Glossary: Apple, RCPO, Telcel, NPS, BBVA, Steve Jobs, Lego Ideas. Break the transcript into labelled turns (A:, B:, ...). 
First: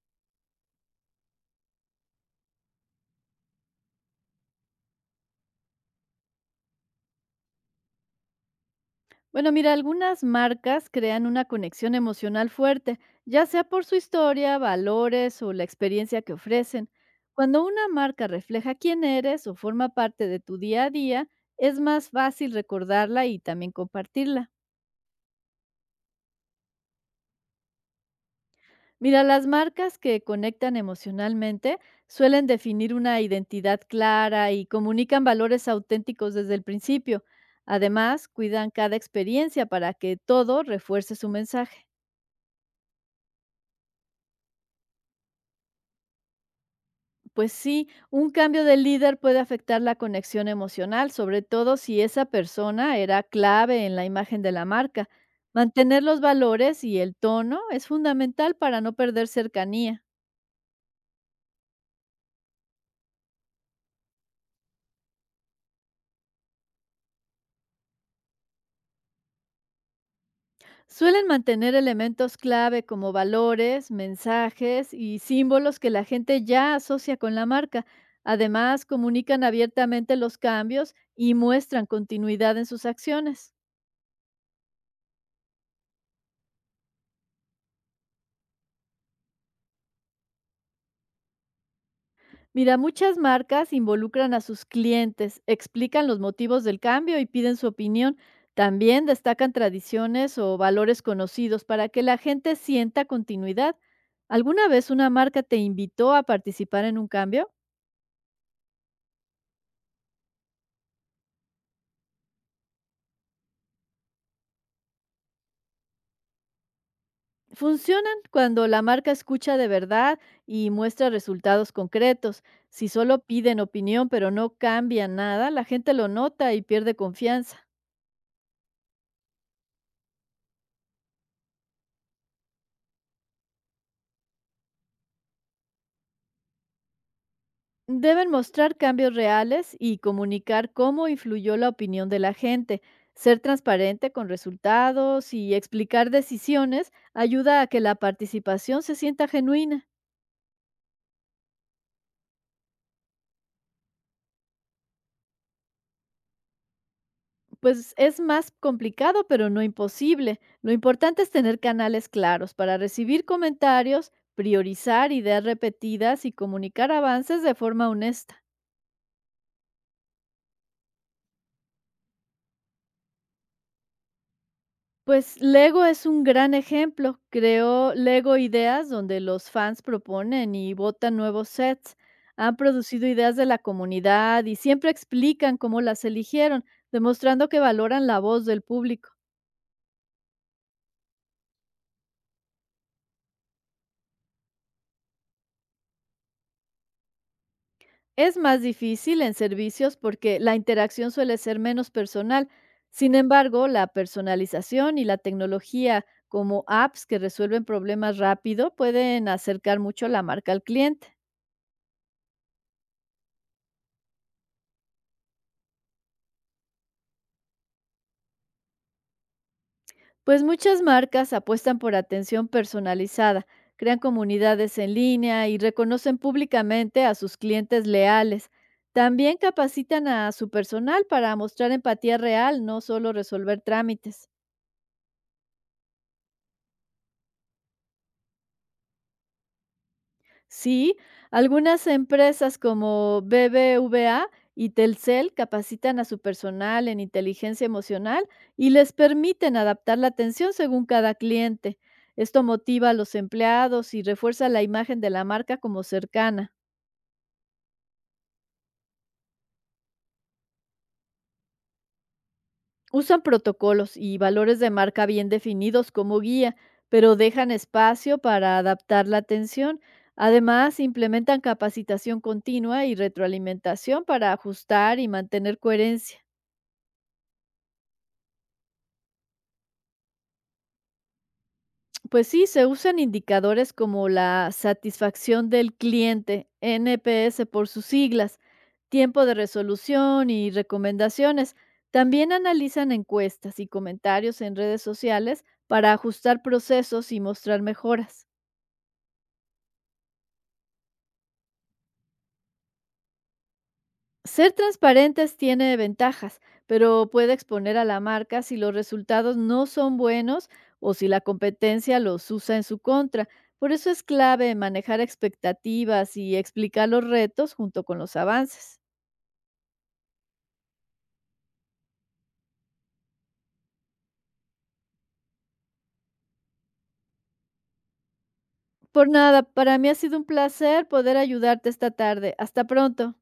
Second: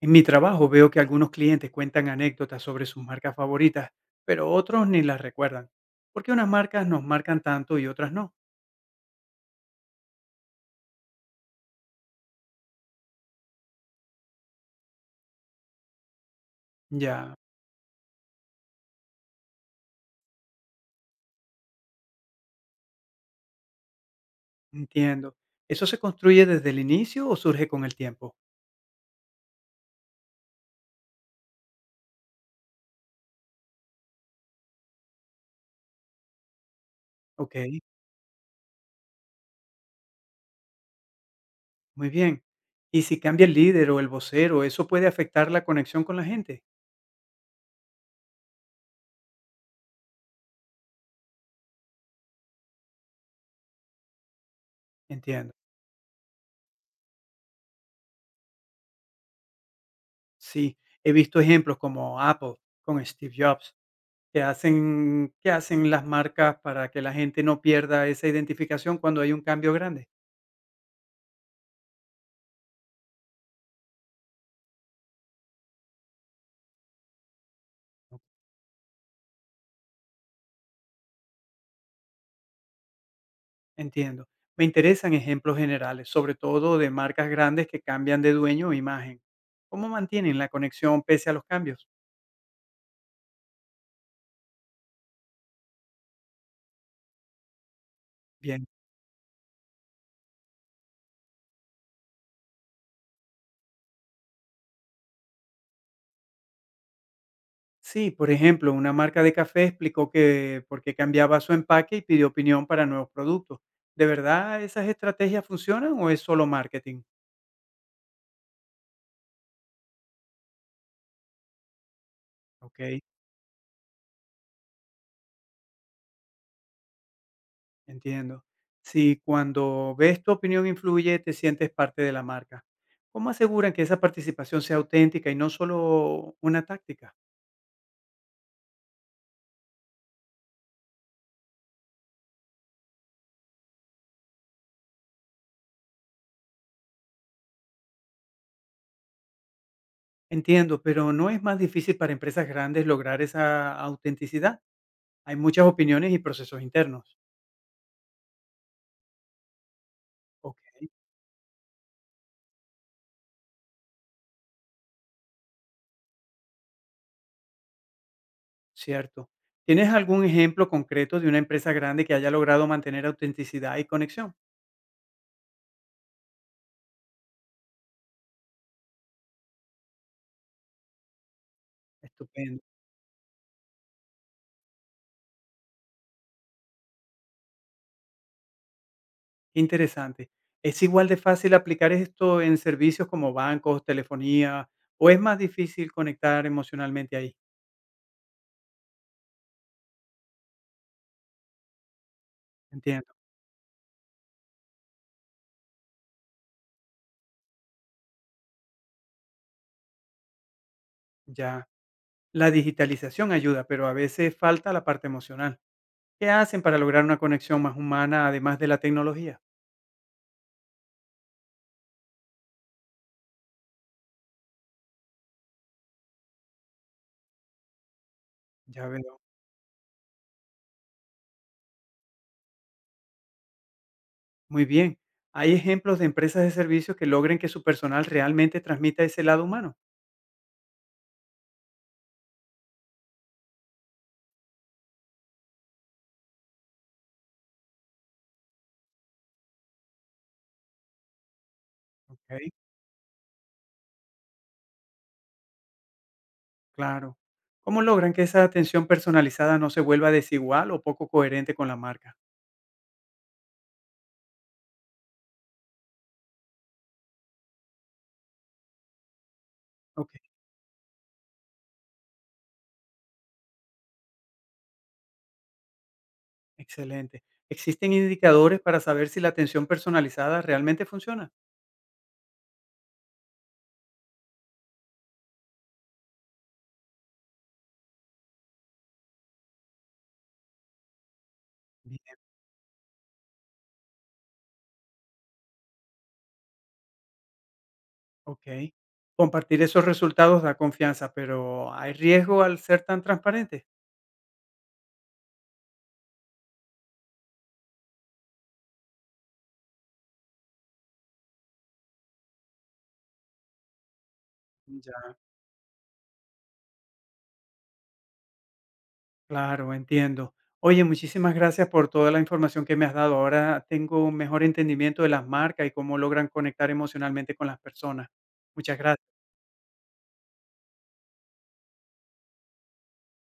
A: En mi trabajo veo que algunos clientes cuentan anécdotas sobre sus marcas favoritas, pero otros ni las recuerdan. ¿Por qué unas marcas nos marcan tanto y otras no?
B: Bueno, mira, algunas marcas crean una conexión emocional fuerte, ya sea por su historia, valores o la experiencia que ofrecen.
A: Ya,
B: Cuando una marca refleja quién eres o forma parte de tu día a día, es más fácil recordarla y también compartirla.
A: entiendo. ¿Eso se construye desde el inicio o surge con el tiempo?
B: Mira, las marcas que conectan emocionalmente suelen definir una identidad clara y comunican valores auténticos desde el principio.
A: Ok,
B: Además, cuidan cada experiencia para que todo refuerce su mensaje.
A: muy bien. ¿Y si cambia el líder o el vocero, eso puede afectar la conexión con la gente?
B: Pues sí, un cambio de líder puede afectar la conexión emocional, sobre todo si esa persona era clave en la imagen de la marca.
A: Entiendo.
B: Mantener los valores y el tono es fundamental para no perder cercanía.
A: Sí, he visto ejemplos como Apple con Steve Jobs, que hacen las marcas para que la gente no pierda esa identificación cuando hay un cambio grande.
B: Suelen mantener elementos clave como valores, mensajes y símbolos que la gente ya asocia con la marca. Además, comunican abiertamente los cambios y muestran continuidad en sus acciones.
A: Entiendo. Me interesan ejemplos generales, sobre todo de marcas grandes que cambian de dueño o imagen. ¿Cómo mantienen la conexión pese a los cambios?
B: Mira, muchas marcas involucran a sus clientes, explican los motivos del cambio y piden su opinión.
A: Bien.
B: También destacan tradiciones o valores conocidos para que la gente sienta continuidad. ¿Alguna vez una marca te invitó a participar en un cambio?
A: Sí, por ejemplo, una marca de café explicó que porque cambiaba su empaque y pidió opinión para nuevos productos. ¿De verdad esas estrategias funcionan o es solo marketing?
B: Funcionan cuando la marca escucha de verdad y muestra resultados concretos.
A: Ok,
B: Si solo piden opinión pero no cambia nada, la gente lo nota y pierde confianza.
A: entiendo. Si cuando ves tu opinión influye, te sientes parte de la marca. ¿Cómo aseguran que esa participación sea auténtica y no solo una táctica?
B: Deben mostrar cambios reales y comunicar cómo influyó la opinión de la gente. Ser transparente con resultados y explicar decisiones ayuda a que la participación se sienta genuina.
A: Entiendo, pero ¿no es más difícil para empresas grandes lograr esa autenticidad? Hay muchas opiniones y procesos internos.
B: Pues es más complicado, pero no imposible.
A: Ok,
B: Lo importante es tener canales claros para recibir comentarios, priorizar ideas repetidas y comunicar avances de forma honesta.
A: cierto. ¿Tienes algún ejemplo concreto de una empresa grande que haya logrado mantener autenticidad y conexión?
B: Pues Lego es un gran ejemplo. Creó Lego Ideas, donde los fans proponen y votan nuevos sets. Han
A: Estupendo,
B: producido ideas de la comunidad y siempre explican cómo las eligieron, demostrando que valoran la voz del público.
A: interesante. ¿Es igual de fácil aplicar esto en servicios como bancos, telefonía, o es más difícil conectar emocionalmente ahí?
B: Es más difícil en servicios porque la interacción suele ser menos personal.
A: Entiendo,
B: Sin embargo, la personalización y la tecnología como apps que resuelven problemas rápido pueden acercar mucho la marca al cliente.
A: ya. La digitalización ayuda, pero a veces falta la parte emocional. ¿Qué hacen para lograr una conexión más humana además de la tecnología?
B: Pues muchas marcas apuestan por atención personalizada, crean comunidades en línea y reconocen públicamente a sus clientes leales.
A: Ya veo.
B: También capacitan a su personal para mostrar empatía real, no solo resolver trámites.
A: Muy bien. ¿Hay ejemplos de empresas de servicios que logren que su personal realmente transmita ese lado humano?
B: Sí, algunas empresas como BBVA y Telcel capacitan a su personal en inteligencia emocional y les permiten adaptar la atención según cada cliente.
A: Ok,
B: Esto motiva a los empleados y refuerza la imagen de la marca como cercana.
A: claro. ¿Cómo logran que esa atención personalizada no se vuelva desigual o poco coherente con la marca?
B: Usan protocolos y valores de marca bien definidos como guía, pero dejan espacio para adaptar la atención.
A: Ok,
B: Además, implementan capacitación continua y retroalimentación para ajustar y mantener coherencia.
A: excelente. ¿Existen indicadores para saber si la atención personalizada realmente funciona?
B: Pues sí, se usan indicadores como la satisfacción del cliente, NPS por sus siglas, tiempo de resolución y recomendaciones.
A: Bien,
B: También analizan encuestas y comentarios en redes sociales para ajustar procesos y mostrar mejoras.
A: ok. Compartir esos resultados da confianza, pero ¿hay riesgo al ser tan transparente?
B: Ser transparentes tiene ventajas, pero puede exponer a la marca si los resultados no son buenos o si la competencia los usa en su contra. Por eso es clave manejar
A: Ya.
B: expectativas y explicar los retos junto con los avances.
A: Claro, entiendo. Oye, muchísimas gracias por toda la información que me has dado. Ahora tengo un mejor entendimiento de las marcas y cómo logran conectar emocionalmente con las personas. Muchas
B: Por
A: gracias.
B: nada, para mí ha sido un placer poder ayudarte esta tarde. Hasta pronto.